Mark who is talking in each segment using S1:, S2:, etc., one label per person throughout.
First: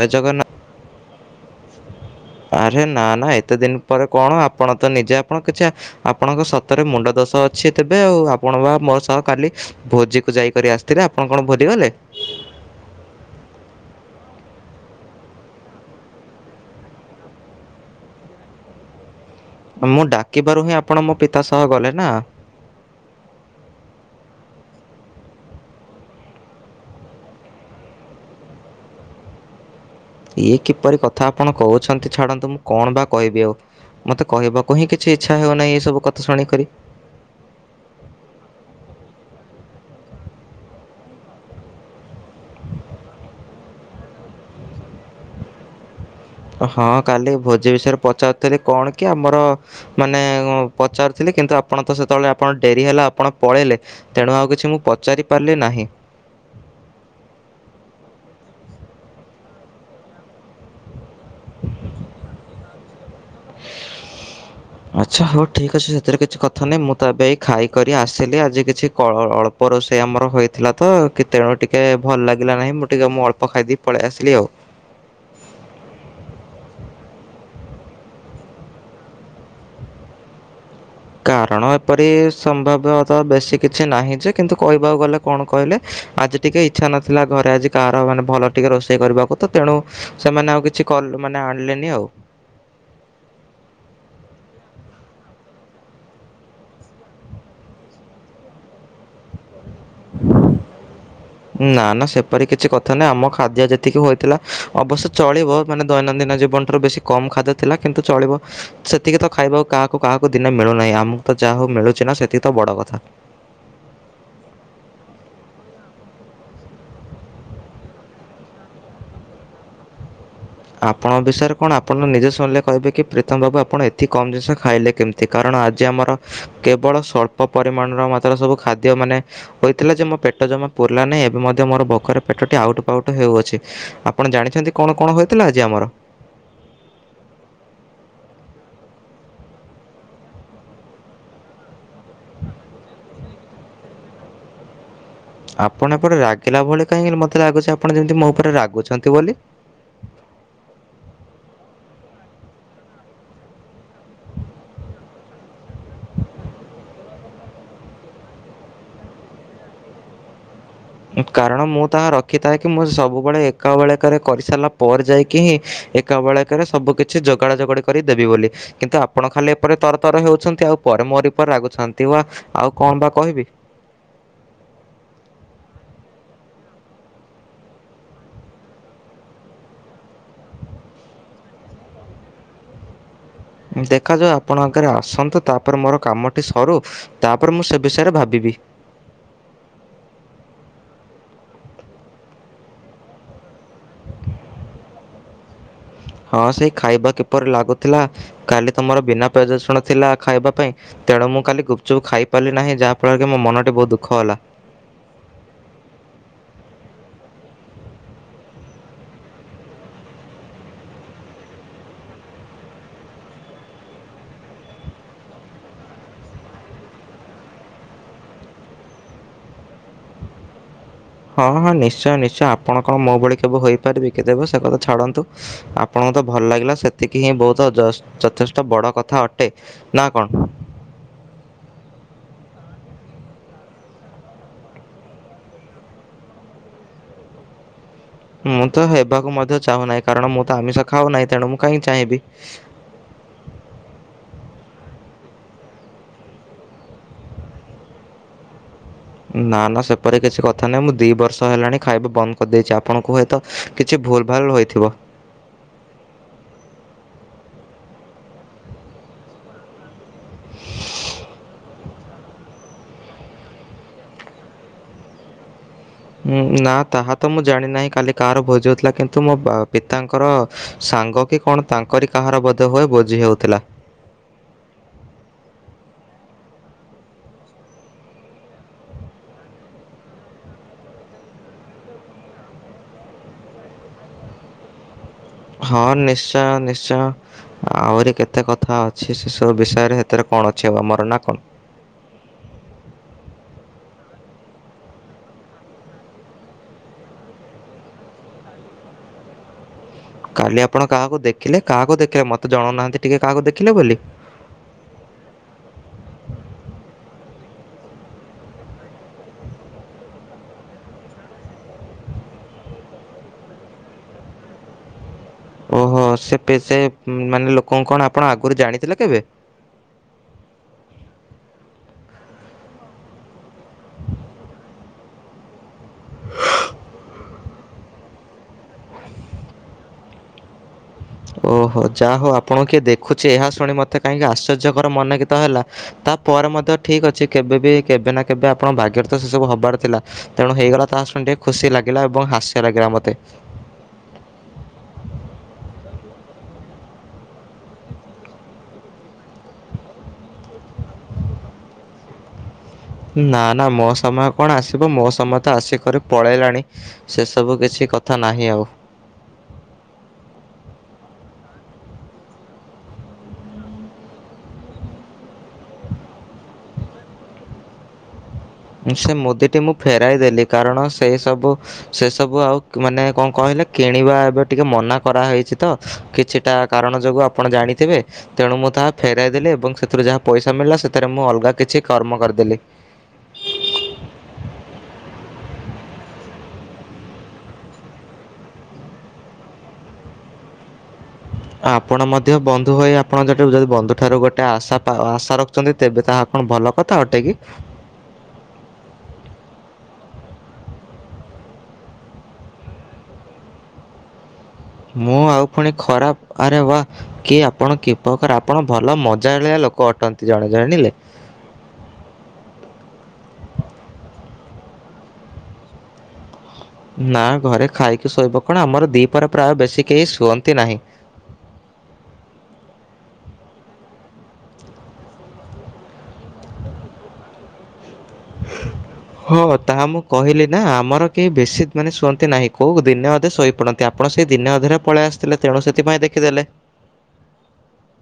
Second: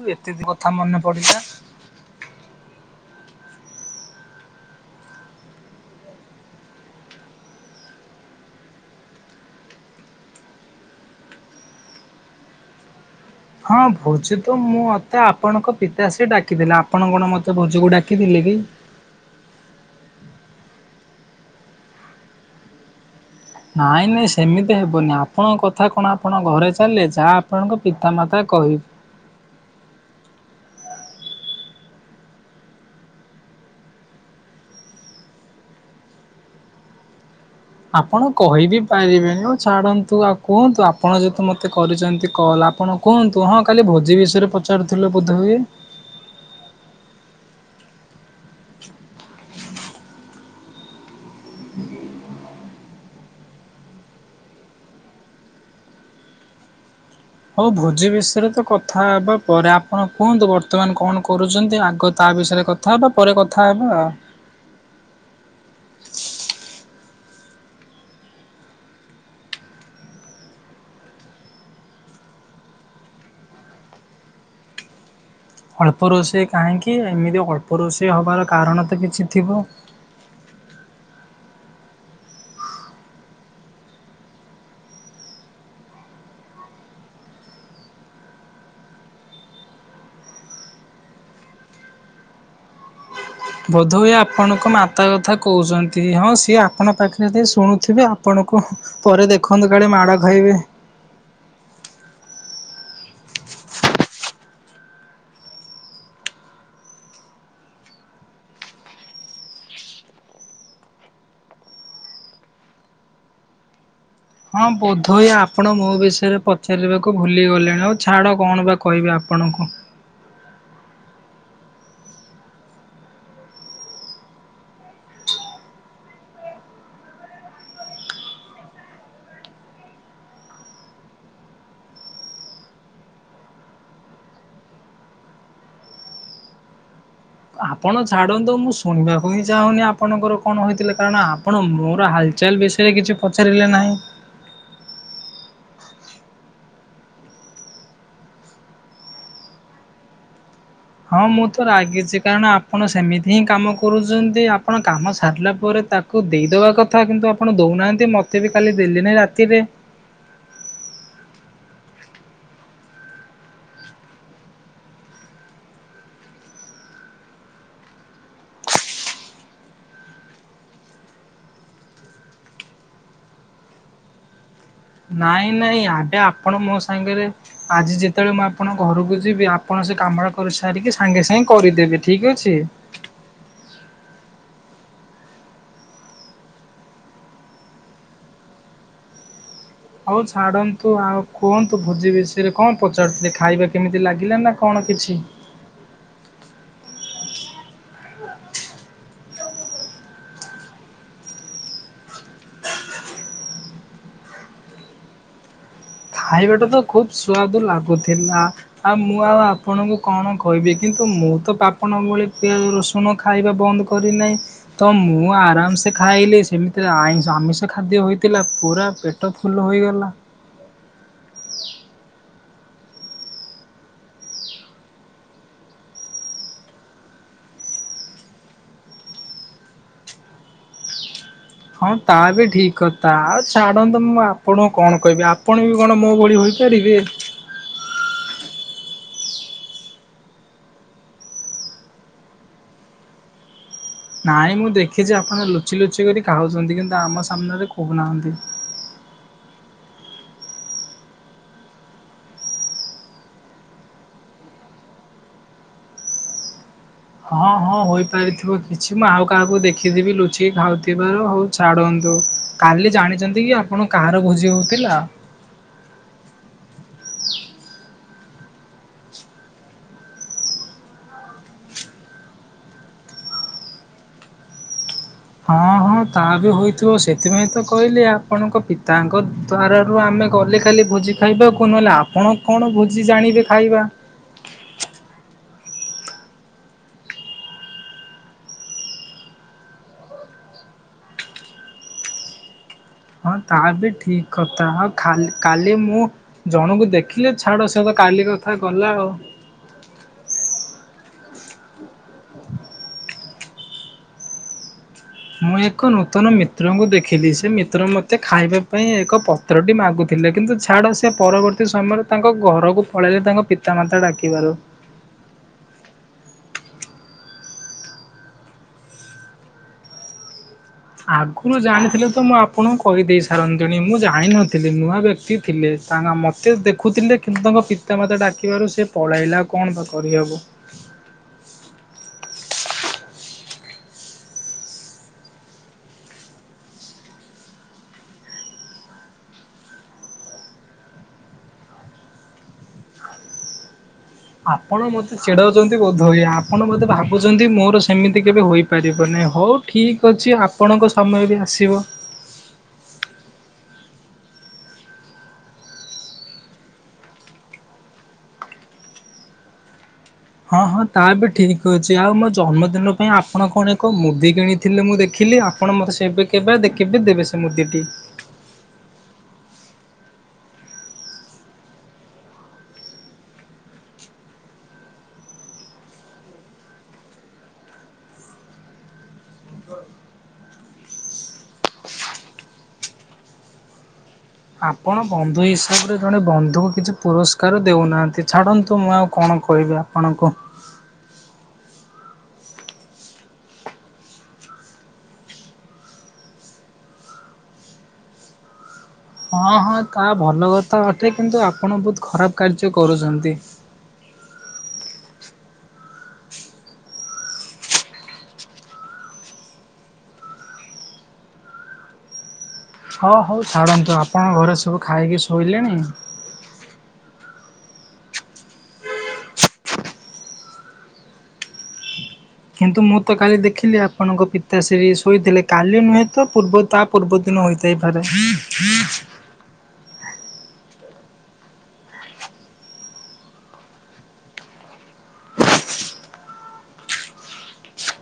S1: ଜୟ
S2: ଏତେ
S1: ଜଗନ୍ନା
S2: ଦି କଥା ମନେ ପଡ଼ିଲା।
S1: ଆରେ ନା ନା ଏତେ ଦିନ ପରେ କଣ ଆପଣ ତ ନିଜେ ଆପଣ କିଛି ଆପଣଙ୍କ ସତରେ ମୁଣ୍ଡ ଦୋଷ ଅଛି ତେବେ ଆଉ ଆପଣ ବା ମୋ ସହ କାଲି ଭୋଜିକୁ ଯାଇକରି ଆସିଥିଲେ ଆପଣ କଣ ଭୁଲି ଗଲେ?
S2: ହଁ ଭୋଜ ତ ମୁଁ ମତେ ଆପଣଙ୍କ ପିତାସ୍ରି ଡାକିଥିଲେ ଆପଣ କଣ ମତେ ଭୋଜକୁ ଡାକିଥିଲେ କି?
S1: ମୁଁ ଡାକିବାରୁ ହିଁ ଆପଣ ମୋ ପିତା ସହ ଗଲେ ନା।
S2: ନାଇଁ ନାଇଁ ସେମିତି ହେବନି ଆପଣଙ୍କ କଥା କଣ ଆପଣଙ୍କ ଘରେ ଚାଲେ ଯାହା ଆପଣଙ୍କ ପିତାମାତା କହି
S1: ଇଏ କିପରି କଥା ଆପଣ କହୁଛନ୍ତି ଛାଡନ୍ତୁ ମୁଁ କଣ ବା କହିବି ଆଉ ମୋତେ କହିବାକୁ ହିଁ କିଛି ଇଚ୍ଛା ହେଉନାହିଁ ଏସବୁ କଥା ଶୁଣିକରି।
S2: ଆପଣ କହିିବି ପାରିବେନି ଆଉ ଛାଡ଼ନ୍ତୁ ଆଉ କୁହନ୍ତୁ ଆପଣ ଯେହେତୁ ମୋତେ କରିଛନ୍ତି କଲ୍ ଆପଣ କୁହନ୍ତୁ ହଁ କାଲି ଭୋଜି ବିଷୟରେ ପଚାରୁଥିଲ ବୋଧ ହୁଏ?
S1: ହଁ କାଲି ଭୋଜି ବିଷୟରେ ପଚାରୁଥିଲି କଣ କି ଆମର ମାନେ ପଚାରୁଥିଲେ କିନ୍ତୁ ଆପଣ ତ ସେତେବେଳେ ଆପଣ ଡେରି ହେଲା ଆପଣ ପଳେଇଲେ ତେଣୁ ଆଉ କିଛି ମୁଁ ପଚାରି ପାରିଲି ନାହିଁ।
S2: ହଉ ଭୋଜି ବିଷୟରେ ତ କଥା ହେବା ପରେ ଆପଣ କୁହନ୍ତୁ ବର୍ତ୍ତମାନ କଣ କରୁଚନ୍ତି ଆଗ ତା ବିଷୟରେ କଥା କଥା ହେବା ପରେ କଥା ହେବା।
S1: ଆଚ୍ଛା ହଉ ଠିକ୍ ଅଛି ସେଥିରେ କିଛି କଥା ନାହିଁ ମୁଁ ତ ଏବେ ଖାଇକ ଆସିଲି ଆଜି କିଛି କ ଅଳ୍ପ ଅଳ୍ପ ରୋଷେଇ ଆମର ହୋଇଥିଲାତ କି ଦେହ ଟିକିଏ ଭଲ ଲାଗିଲା ନାହିଁ ମୁଁ ଟିକେ ମୁଁ ଅଳ୍ପ ଖାଇଦ ପଳେଇ ଆସିଲି ଆଉ।
S2: ଅଳ୍ପ ରୋଷେଇ କାହିଁକି ଏମିତି ଅଳ୍ପ ରୋଷେଇ ହେବାର କାରଣ ତ କିଛି ଥିବ?
S1: କାରଣ ଏପରି ସମ୍ଭବ୍ୟତଃ ବେଶୀ କିଛି ନାହିଁ ଯେ କିନ୍ତୁ କହିବାକୁ ଗଲେ କଣ କହିଲେ ଆଜି ଟିକେ ଇଚ୍ଛା ନଥିଲା ଘରେ ଆଜି କାହାର ମାନେ ଭଲ ଟିକେ ରୋଷେଇ କରିବାକୁ ତେଣୁ ସେମାନେ ଆଉ କି କିଛି କଲ ମାନେ ଆଣିଲେନି ଆଉ।
S2: ବୋଧହୁଏ ଆପଣଙ୍କ ମାତା କଥା କହୁଛନ୍ତି ହଁ ସିଏ ଆପଣଙ୍କ ପାଖରେ ଯ ଶୁଣୁଥିବେ ଆପଣଙ୍କୁ ପରେ ଦେଖନ୍ତୁ କାଳେ ମାଡ଼ ଖାଇବେ।
S1: ନା ନା ସେପରି କିଛି କଥା ନାହିଁ ଆମ ଖାଦ୍ୟ ଯେତିକି ହୋଇଥିଲା ଅବଶ୍ୟ ଚଳିବ ମାନେ ଦୈନନ୍ଦିନ ଜୀବନ ଠାରୁ ବେଶୀ କମ୍ ଖାଦ୍ୟ ଥିଲା କିନ୍ତୁ ଚଳିବ ସେତିକି ତ ଖାଇବାକୁ କାହାକୁ କାହାକୁ ଦିନେ ମିଳୁନାହିଁ ଆମକୁ ତ ଯାହା ହଉ ମିଳୁଚି ନା ସେତିକି ତ ବଡ଼ କଥା।
S2: ହଁ ବୋଧହୁଏ ଆପଣ ମୋ ବିଷୟରେ ପଚାରିବାକୁ ଭୁଲିଗଲେଣି ଆଉ ଛାଡ଼ କଣ ବା କହିବେ ଆପଣଙ୍କୁ?
S1: ଆପଣଙ୍କ ବିଷୟରେ କଣ ଆପଣ ନିଜେ ଶଣିଲେ କହିବେ କି ପ୍ରୀତମ ବାବୁ ଆପଣ ଏତିି କମ୍ ଜିନିଷ ଖାଇଲେ କେମିତି କାରଣ ଆଜି ଆମର କେବଳ ସ୍ୱଳ୍ପ ପରିମାଣର ମାତ୍ର ସବୁ ଖାଦ୍ୟ ମାନେ ହୋଇଥିଲା ଯେ ମୋ ପେଟ ଜମା ପୁରିଲା ନାହିଁ ଏବେ ମଧ୍ୟ ମୋର ଭୋକରେ ପେଟ ଆଉଟ ପାଉଟ ହେଉଅଛି ଆପଣ ଜାଣିଚନ୍ତି କଣ କଣ ହୋଇଥିଲା ଆଜି ଆମର?
S2: ଆପଣ ଛାଡ଼ନ୍ତୁ ମୁଁ ଶୁଣିବାକୁ ହିଁ ଚାହୁଁନି ଆପଣଙ୍କର କଣ ହେଇଥିଲେ କାରଣ ଆପଣ ମୋର ହାଲ୍ ଚାଲ୍ ବିଷୟରେ କିଛି ପଚାରିଲେ ନାହିଁ।
S1: ଆପଣ ଏପଟେ ରାଗିଲା ଭଳି କାହିଁ ମତେ ଲାଗୁଚି ଆପଣ ଯେମିତି ମୋ ଉପରେ ରାଗୁଚନ୍ତି ବୋଲି।
S2: ହଁ ମୁଁ ତ ରାଗିଚି କାରଣ ଆପଣ ସେମିତି ହିଁ କାମ କରୁଚନ୍ତି ଆପଣ କାମ ସାରିଲା ପରେ ତାକ୍ କୁ ଦେଇଦବା କଥା କିନ୍ତୁ ଆପଣ ଦଉନାହାନ୍ତି ମତେ ବି କାଲି ଦେଲେ ନାଇ ରାତିରେ।
S1: କାରଣ ମୁଁ ତାହା ରଖିଥାଏ କି ମୁଁ ସବୁବେଳେ ଏକା ବଳେକରେ କରିସାରିଲା ପରେ ଯାଇକି ହିଁ ଏ ଏକାବେଳକେରେ ସବୁକିଛି ଯୋଗାଡ ଯୋଗାଡି କରିଦେବି ବୋଲି। କିନ୍ତୁ ଆପଣ ଖାଲି ଏପଟେ ତର ତର ହେଉଚନ୍ତି ଆଉ ପରେ ମୋରି ଉପରେ ରାଗୁଚନ୍ତି ଓ ଆ-ଆଉ କଣ ବା କହିବି।
S2: ନାଇଁ ନାଇଁ ଆଗେ ଆପଣ ମୋ ସାଙ୍ଗେରେ ଆଜି ଯେତେବେଳେ ମୁଁ ଆପଣଙ୍କ ଘରକୁ ଯିବି ଆପଣ ସେ କାମଟା କରି ସାରିକି ସାଙ୍ଗେ ସାଙ୍ଗେ କରିଦେବେ ଠିକ୍ ଅଛି।
S1: ଦେଖାଯାଉ ଆପଣ ଆଗରେ ଆସନ୍ତୁ ତାପରେ ମୋର କାମଟି ସରୁ ତାପରେ ମୁଁ ସେ ବିଷୟରେ ଭାବିବି।
S2: ହଉ ଛାଡ଼ନ୍ତୁ ଆଉ କୁହନ୍ତୁ ଭୋଜି ବିଷୟରେ କଣ ପଚାରୁଥିଲେ ଖାଇବା କେମିତି ଲାଗିଲା ନା କଣ କିଛି?
S1: ହଁ ସେ ଖାଇବା କିପରି ଲାଗୁଥିଲା କାଲି ତୁମର ବିନା ପିଆଜ, ରସୁଣ ଥିଲା ଖାଇବା ପାଇଁ ତେଣୁ ମୁଁ କାଲି ଗୁପଚୁପ୍ ଖାଇ ପାରିଲି ନାହିଁ ଯାହା ଫଳରେ କି ମୋ ମନଟି ବହୁତୁ ଦୁଃଖ ହେଲା।
S2: ଖାଇବାକୁ ତ ଖୁବ୍ ସୁଆଦୁ ଲାଗୁଥିଲା। ଆଉ ମୁଁ ଆଉ ଆପଣଙ୍କୁ କଣ କହିବି କିନ୍ତୁ ମୁଁ ତ ଆପଣଙ୍କ ଭଳି ପିଆଜ, ରସୁ ଆପଣ ଖାଇବା ବନ୍ଦ୍ କରିନାହିଁ। ତ ମୁଁ ଆରାମ୍ ସେ ଖାଇଲି ସେମିତିରେ ଆଇଁଷ ଆମିଷ ଖାଦ୍ୟ ହୋଇଥିଲା ପୁରା ପେଟ ପେଟ ଫୁଲ୍ ହୋଇଗଲା।
S1: ହଁ ହଁ ନିଶ୍ଚୟ ନିଶ୍ଚୟ ଆପଣ କଣ ମୋ ଭଳି କେବେ ହୋଇପାରିବେ କି ତେବେ ସେ କଥା ଛାଡନ୍ତୁ ଆପଣଙ୍କୁ ତ ଭଲ ଲାଗିଲା ସେତିକି ହିଁ ବହୁତ ଯଷ୍ଟ-ଯଥେଷ୍ଟ ବଡ କଥା ଅଟେ। ନା କଣ?
S2: ହଁ ତା ବି ଠିକ୍ କଥା ଆଉ ଛାଡ଼ନ୍ତୁ ମୁଁ ଆପଣଙ୍କୁ କଣ କହିବି ଆପଣ ବି କଣ ମୋ ଭଳି ହୋଇପାରିବେ।
S1: ମୁଁ ତ ହେବାକୁ ମଧ୍ୟ ଚାହୁଁନାହିଁ କାରଣ ମୁଁ ତ ଆମିଷ ଖାଉ ନାହିଁ ତେଣୁ ମୁଁ କାହିଁ ଚାହିଁବି
S2: ନାହିଁ ମୁଁ ଦେଖିଚି ଆପଣ ଲୁଚି ଲୁଚି କରି ଖାଉଚନ୍ତି କିନ୍ତୁ ଆମ ସାମ୍ନାରେ କହୁନାହାଁନ୍ତି।
S1: ନା ନା ସେପରି କିଛି କଥା ନାହିଁ ମୁଁ ଦି ବର୍ଷ ହେଲାଣି ଖାଇବା ବନ୍ଦ୍ କରିଦେଇଚି ଆପଣଙ୍କୁ ହୁଏତ କିଛି ଭୁଲ୍ ଭାଲ୍ ହୋଇଥିବ।
S2: ହଁ ହଁ ହୋଇପାରିଥିବ କିଛି ମୁଁ ଆଉ କାହାକୁ ଦେଖିଥିବି ଲୁ ଚି ଖାଉଥିବାର ହଉ ଛାଡନ୍ତୁ -କାଲି ଜାଣିଚନ୍ତି କି ଆପଣ କାହାର ଭୋଜି ହେଉଥିଲା?
S1: ଉଁ- ନା ତାହା ତ ମୁଁ ଜାଣିନାହିଁ କାଲି କାହାର ଭୋଜି ହଉଥିଲା କିନ୍ତୁ ମୋ ପିତାଙ୍କର ସାଙ୍ଗ କି କଣ ତାଙ୍କରି କାହାର ବୋଧ ହୁଏ ଭୋଜି ହଉଥିଲା।
S2: ହଁ ହଁ ତାହା ବି ହୋଇଥିବ ସେଥିପାଇଁ ତ କହିଲି ଆପଣଙ୍କ ପିତାଙ୍କ ଦ୍ବାର ରୁ ଆମେ ଗଲେ ଖାଲି ଭୋଜି ଖାଇବାକୁ ନହେଲେ ଆପଣ କଣ ଭୋଜି ଜାଣିବେ ଖାଇବା।
S1: ହଁ ନିଶ୍ଚୟ ନିଶ୍ଚୟ। ଆହୁରି କେତେ କଥା ଅଛି ସେସବୁ ବିଷୟରେ ସେଥିରେ କଣ ଅଛି ଆଉ ଆମରନାଁ କଣ
S2: ହଁ ତାହା ବି ଠିକ୍ କଥା ହ-ଖାଲି-କାଲି ମୁଁ ଜଣଙ୍କୁ ଦେଖିଲେ ଛାଡ ସେ କାଲି କଥା ଗଲା ଆଉ।
S1: କାଲି ଆପଣ କାହାକୁ ଦେଖିଲେ କାହାକୁ ଦେଖିଲେ ମତେ ଜଣାଉନାହାନ୍ତି ଟିକେ କାହାକୁ ଦେଖିଲେ ବୋଲି
S2: ମୁଁ ଏକ ନୂତନ ମିତ୍ରଙ୍କୁ ଦେଖିଲି ସେ ମିତ୍ର ମତେ ଖାଇବା ପାଇଁ ଏକ ପ ପତ୍ରଟି ମାଗୁଥିଲେ କିନ୍ତୁ ଛାଡ଼ ସେ ପରବର୍ତ୍ତୀ ସମୟରେ ତାଙ୍କ ଘରକୁ ପଳେଇଲେ ତାଙ୍କ ପିତା ମାତା ଡାକିବାରୁ।
S1: ଓହୋ ସେ ପେ- ସେ ମାନେ ଲୋକଙ୍କୁ କଣ ଆପଣ ଆଗରୁ ଜାଣିଥିଲେ କେବେ?
S2: ଆଗରୁ ଜାଣିଥିଲେ ତ ମୁଁ ଆପଣଙ୍କୁ କହିଦେଇ ସାରନ୍ତିଣି ମୁଁ ଜାଣିିନଥିଲି ନୂଆ ବ୍ୟକ୍ତି ଥିଲେ ତା ମୋତେ ଦେଖୁଥିଲେ କିନ୍ତୁ ତାଙ୍କ ପିତାମାତା ଡାକିବାରୁ ସେ ପଳେଇଲେ କଣ ଆଉ କଣ କରିହେବ।
S1: ଓହୋ ଯାହା ହଉ ଆପଣଙ୍କୁ କିଏ ଦେଖୁଚି ଏହା ଶୁଣି ମୋତେ କାହିଁକି ଆଶ୍ଚର୍ଯ୍ୟକର ମନେକର ତ ହେଲା। ତାପରେ ମଧ୍ୟ ଠିକ୍ ଅଛି, କେବେବି କେବେ ନା କେବେ ଆପଣ ଭାଗ୍ୟରେ ତ ସେ ସବୁ ହବାର ଥିଲା। ତେଣୁ ହେଇଗଲା ତା ଶୁଣି ଟିକେ ଖୁସି ଲାଗିଲା ଏବଂ ହାସ୍ୟ ଲାଗିଲା ମତେ।
S2: ଆପଣ ମୋତେ ଚିଡ଼ଉଛନ୍ତି ବୋଧ ହୁଏ, ଆପଣ ମୋତେ ଭାବୁଛନ୍ତି ମୋର ସେମିତି କେବେ ହୋଇପାରିବ ନାହିଁ ହଉ ଠିକ୍ ଅଛି ଆପଣଙ୍କ ସମୟ ବି ଆସିବ।
S1: ନା ନା ମୋ ସମୟ କଣ ଆସିବ ମୋ ସମୟ ତ ଆସିକରି ପଳେଇଲାଣି। ସେ ସବୁ କିଛି କଥା ନାହିଁ ଆଉ।
S2: ହଁ ହଁ ତା ବି ଠିକ୍ ଅଛି, ଆଉ ମୋ ଜନ୍ମଦିନ ପାଇଁ ଆପଣ କଣ ଏକ ମୁଦି କିଣି ଥିଲେ ମୁଁ ଦେଖିଲି, ଆପଣ ମୋତେ ସେବେ କେବେ ଦେ କେବେ ସେ ମୁଦିଟି?
S1: ସେ ମୁଦିଟି ମୁଁ ଫେରାଇ ଦେଲି କାରଣ ସେଇ ସବୁ ସେସବୁ ଆଉ କ୍ ମାନେ କଣ କହିଲେ କିଣିବା ଏବେ ଟିକେ ମନା କରାହେଇଛି ତ? କିଛିଟା କାରଣ ଯୋଗୁ ଆପଣ ଜାଣିଥିବେ। ତେଣୁ ମୁଁ ତାହା ଫେରାଇ ଦେଲି ଏବଂ ସେଥିରୁ ଯାହା ପଇସା ମିଳିଲା ସେଥିରେ ମୁଁ ଅଲଗା କିଛି କର୍ମ କରିଦେଲି।
S2: ଆପଣ ବନ୍ଧୁ ହିସାବରେ ଜଣେ ବନ୍ଧୁକୁ କିଛି ପୁରସ୍କାର ଦେଉନାହାନ୍ତି, ଛାଡ଼ନ୍ତୁ ମୁ ଆଉ କଣ କହିବି ଆଉ। ଆପଣଙ୍କୁ?
S1: ଆପଣ ମଧ୍ୟ ବନ୍ଧୁ ହୋଇ ଆପଣ ଯାଠାରୁ ଯଦି ବନ୍ଧୁ ଠାରୁ ଗୋଟେ ଆଶା ପା ଆଶା ର ଖିଛନ୍ତି ତେବେ ତାହା କଣ ଭଲ କଥା ଅଟେକି?
S2: ହଁ ହଁ ତାହା ଭଲ କଥା ଅଟେ କିନ୍ତୁ ଆପଣ ବହୁତ ଖରାପ କାର୍ଯ୍ୟ କରୁଛନ୍ତି।
S1: ମୁଁ ଆଉ ଫୁଣି ଖରାପ, ଆରେ ବାଃ। କି ଆପଣ କି ପ୍ରକାର ଆପଣ ଭଲ ମଜାଳିଆ ଲୋକ ଅଟନ୍ତି ଜଣେ ଜାଣିଲେ।
S2: ହଁ ହଉ ଛାଡ଼ନ୍ତୁ, ଆପଣଙ୍କ ଘରେ ସବୁ ଖାଇକି ଶୋଇଲେଣି?
S1: ନା ଘରେ ଖାଇକି ଶୋଇବ କଣ ଆମର ଦିପର ପ୍ରାୟ ବେଶୀ କେହି ଶୁଅନ୍ତି ନାହିଁ।
S2: କିନ୍ତୁ ମୁଁ ତ କାଲି ଦେଖିଲି ଆପଣଙ୍କ ପିତାଶ୍ରୀ ଶୋଇଥିଲେ, କାଲି ନୁହେଁ ତ ପୂର୍ବ ତା ପୂର୍ବ ଦିନୁ ହୋଇଥାଇ ପାରେ।
S1: ହଁ ତାହା ମୁଁ କହିଲି ନା ଆମର କେହି ବେଶୀ ମାନେ ଶୁଅନ୍ତି ନାହିଁ କୋଉ ଦିନେ ଅଧେ ଶୋଇପଡ଼ ନ୍ତି ଆପଣ ସେ ଦିନେ ଅଧେରେ ପଳେଇ ଆସିଥିଲେ ତେଣୁ ସେଥିପାଇଁ ଦେଖିଦେଲେ।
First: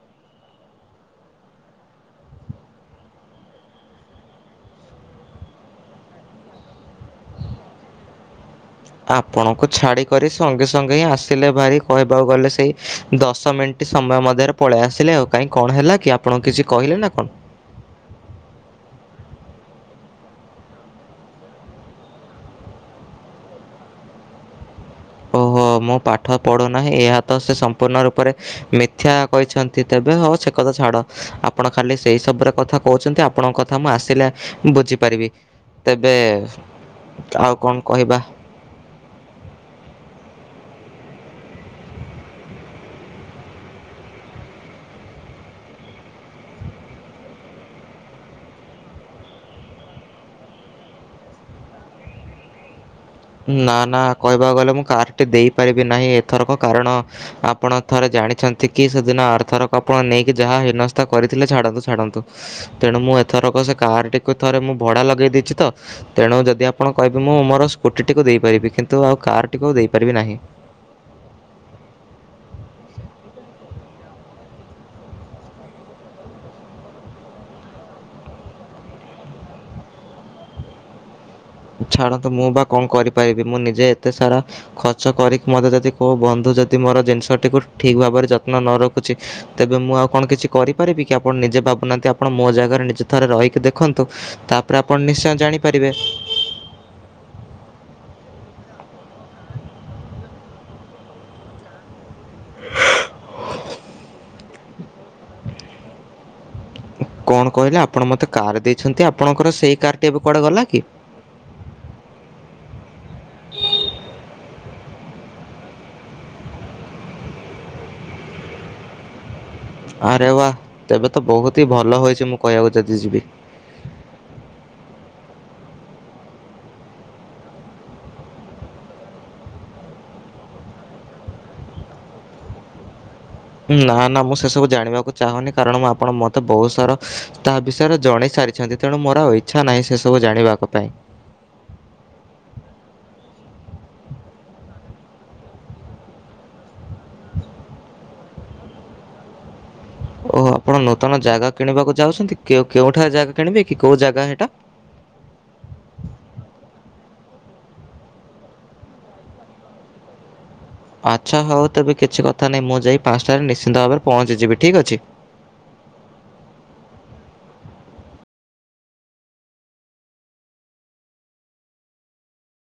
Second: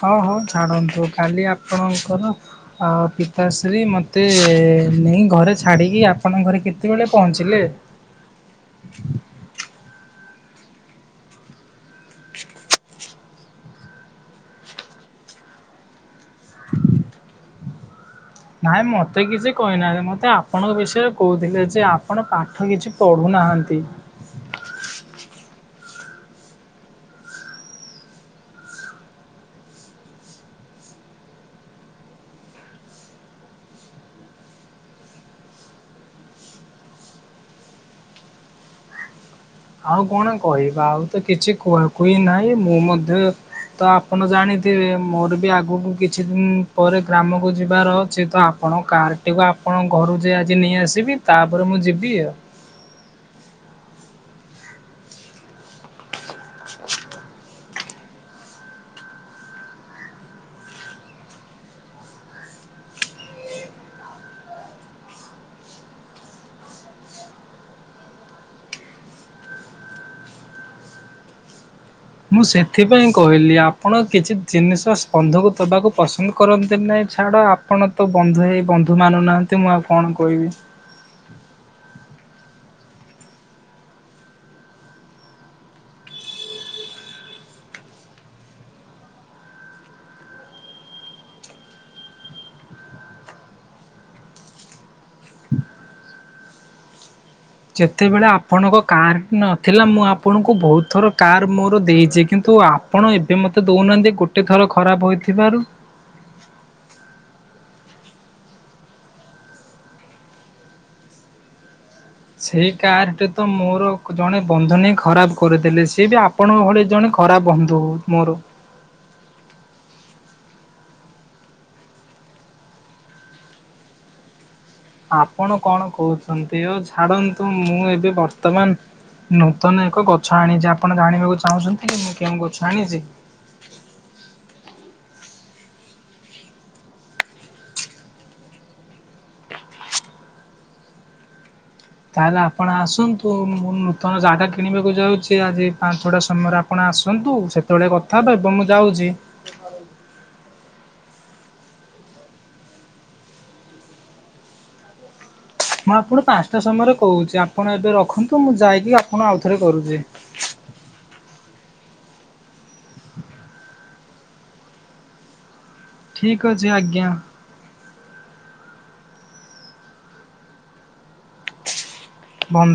S2: ହଁ ହଉ ଛାଡ଼ନ୍ତୁ କାଲି ଆପଣଙ୍କର ଆଉ ପିତାଶ୍ରୀ ମୋତେ ନେଇ ଘରେ ଛାଡ଼ିକି ଆପଣଙ୍କ ଘରେ କେତେବେଳେ ପହଞ୍ଚିଲେ?
S1: ଆପଣଙ୍କୁ ଛାଡ଼ିକରି ସଙ୍ଗେ ସଙ୍ଗେ ହିଁ ଆସିଲେ ଭାରି କହିବାକୁ ଗଲେ ସେଇ ଦଶ ମିଣ୍ଟ୍। ଣ୍ଟି ସମୟ ମଧ୍ୟରେ ପଳେଇ ଆସିଲେ ଆଉ, କାହିଁ କଣ ହେଲା କି ଆପଣ କିଛି କହିଲ ନା କଣ?
S2: ନାଇଁ ମୋତେ କିଛି କହିନାହାନ୍ତି, ମୋତେ ଆପଣଙ୍କ ବିଷୟରେ କହୁଥିଲେ ଯେ ଆପଣ ପାଠ କିଛି ପଢ଼ୁନାହାନ୍ତି।
S1: ଓହୋ ମୁଁ ପାଠ ପଢ଼ୁନାହିଁ ଏହା ତ ସେ ସମ୍ପୂର୍ଣ୍ଣ ରୂପରେ ମିଥ୍ୟା କହିଛନ୍ତି ତେବେ ହଉ ସେ କଥା ଛାଡ଼, ଆପଣ ଖାଲି ସେଇ ସବୁରେ କଥା କହୁଛନ୍ତି ଆ ଆପଣଙ୍କ କଥା ମୁଁ ଆସିଲେ ବୁଝିପାରିବି, ତେବେ କାହାକୁ କଣ କହିବା?
S2: ଆଉ କଣ କହିବା ଆଉ ତ କିଛି କୁହା କୁହି ନାହିଁ, ମୁଁ ମଧ୍ୟ ତ ଆପଣ ଜାଣିଥିବେ ମୋର ବି ଆଗକୁ କିଛି ଦିନ୍ ପରେ ଗ୍ରାମକୁ ଯିବାର ଅଛି, ତ ଆ ଆପଣଙ୍କ କାରଟିକୁ ଆପଣଙ୍କ ଘରୁ ଯାଇ ଆଜି ନେଇଆସିବି ତାପରେ ମୁଁ ଯିବି ଆଉ।
S1: ନା ନା କହିବାକୁ ଗଲେ ମୁଁ କାର୍ ଟି ଦେଇପାରିବି ନାହିଁ ଏଥରକ କାରଣ ଆପଣ ଥରେ ଜାଣିଛନ୍ତି କି ସେଦିନ ଆରଥରକ ଆପଣ ନେଇକି ଯାହା ହିନସ୍ତା କରିଥିଲେ ଛାଡ଼ନ୍ତୁ ଛାଡ଼ନ୍ତୁ। ତେଣୁ ମୁଁ ଏଥରକ ସେ କାର୍ ଟିକୁ ଥରେ ମୁଁ ଭଡ଼ା ଲଗେଇ ଦେଇଛି ତ। ତେଣୁ ଯଦି ଆପଣ କହିବେ ମୁଁ ମୋର ସ୍କୁଟିଟିକୁ ଦେଇପାରିବି କିନ୍ତୁ ଆଉ କାର୍ ଟିକୁ ଆଉ ଦେଇପାରିବି ନାହିଁ।
S2: ମୁଁ ସେଥିପାଇଁ କହିଲି ଆପଣ କିଛି ଜିନିଷ ସ୍ପନ୍ଧକୁ ଦେବାକୁ ପସନ୍ଦ କରନ୍ତି ନାହିଁ, ଛାଡ଼ ଆ ଆପଣ ତ ବନ୍ଧୁ ହେଇ ବନ୍ଧୁ ମାନୁନାହାଁନ୍ତି ମୁଁ ଆଉ କଣ କହିବି।
S1: ଛାଡ଼ନ୍ତୁ ମୁଁ ବା କଣ କରିପାରିବି ମୁଁ ନିଜେ ଏତେ ସାରା ଖର୍ଚ୍ଚ କରିକି ମୋତେ ଯଦି କୋଉ ବନ୍ଧୁ ଯଦି ମୋର ଜିନିଷଟିକୁ ଠିକ୍ ଭାବରେ ଯତ୍ନ ନ ରଖୁଛି ତେବେ ମୁଁ ଆଉ କଣ କିଛି କରିପାରିବି କି ଆପଣ ନିଜେ ଭାବୁନାହାନ୍ତି ଆପଣ ମୋ ଜାଗାରେ ନିଜେ ଥରେ ରହିକି ଦେଖନ୍ତୁ। ତାପରେ ଆପଣ ନିଶ୍ଚୟ ଜାଣିପାରିବେ।
S2: ଯେତେବେଳେ ଆପଣଙ୍କ କାର୍ ନଥିଲା ମୁଁ ଆପଣଙ୍କୁ ବହୁତ୍ ଥର କାର୍ ମୋର ଦେଇଚି କିନ୍ତୁ ତୁ ଆପଣ ଏବେ ମତେ ଦୋଉନାହାନ୍ତି ଗୋଟେ ଥର ଖରାପ୍ ହୋଇଥିବାରୁ
S1: କଣ କହିଲେ ଆପଣ ମତେ କାର୍ ଦେଇଛନ୍ତି। ଆପଣଙ୍କର ସେଇକାର୍ ଟି ଏବେ କୁଆଡେ ଗଲାକି?
S2: ସେଇ କାର୍ ଟି ତ ମୋର ଜଣେ ବନ୍ଧୁନେଇ ଖରାପ୍ କରୁଦେଲେ ସିଏ ବି ଆପ ଆପଣଙ୍କ ଭଳି ଜଣେ ଖରାପ୍ ବନ୍ଧୁ ମୋର।
S1: ଆରେ ବା ତେବେ ତ ବହୁତି ହି ଭଲ ହେଇଚି ମୁଁ କହିବାକୁ ଯଦି ଯିବି।
S2: ଆପଣ କଣ କହୁଛନ୍ତି ଅ ଛାଡନ୍ତୁ ମୁଁ ଏବେ ବର୍ତ୍ତମାନ ନୂତନ ଏକ ଗଛ ଆଣିଚି। ଆପଣ ଜାଣିବାକୁ ଚାହୁଁଛନ୍ତି କି ମୁଁ କେଉଁ ଗଛ ଆଣିଚି?
S1: ନା ନା ମୁଁ ସେ ସବୁ ଜାଣିବାକୁ ଚାହୁଁନି କାରଣ ମୁଁ ଆପଣ ମତେ ବହୁତ୍ ସାର ତାହା ବିଷୟରେ ଜଣେଇ ସାରିଛନ୍ତି। ତେଣୁ ମୋର ଆଉ ଇଚ୍ଛା ନାହିଁ ସେ ସବୁ ଜାଣିବାକ ପାଇଁ।
S2: ତାହେଲେ ଆପଣ ଆସନ୍ତୁ ମୁଁ ନୂତନ ଯାଗା କିଣିବାକୁ ଯାଉଚି ଆଜି ପାମ୍ପଡ ସମୟର? ଆପଣ ଆସନ୍ତୁ। ସେତେବେଳେ କଥା ହେବା ଏବଂ ମୁଁ ଯାଉଚି।
S1: ଓହୋ ଆପଣ ନୂତନ ଜାଗା କିଣିବାକୁ ଯାଉଛନ୍ତି? କେଉଁ କେଉଁ ଠାରେ ଜାଗା କିଣିବେ କି? କୋଉ ଜାଗା ହେଟା?
S2: ମୁଁ ଆପଣ ପାଞ୍ଚଟା ସମୟରେ କହୁଚି। ଆପଣ ଏବେ ରଖନ୍ତୁ ମୁଁ ଯାଇକି ଆପଣ ଆଉଥରେ କରୁଚି?
S1: ଆଚ୍ଛା ହଉ ତେବେ କିଛି କଥା ନାହିଁ ମୁଁ ଯାଇ ପାଞ୍ଚଟାରେ ନିଶ୍ଚିନ୍ତ ଭାବରେ ପହଞ୍ଚିଯିବି। ଠିକ୍ ଅଛି।
S2: ଠିକ୍ ଅଛି ଆଜ୍ଞା। ଫନ୍ଧୁ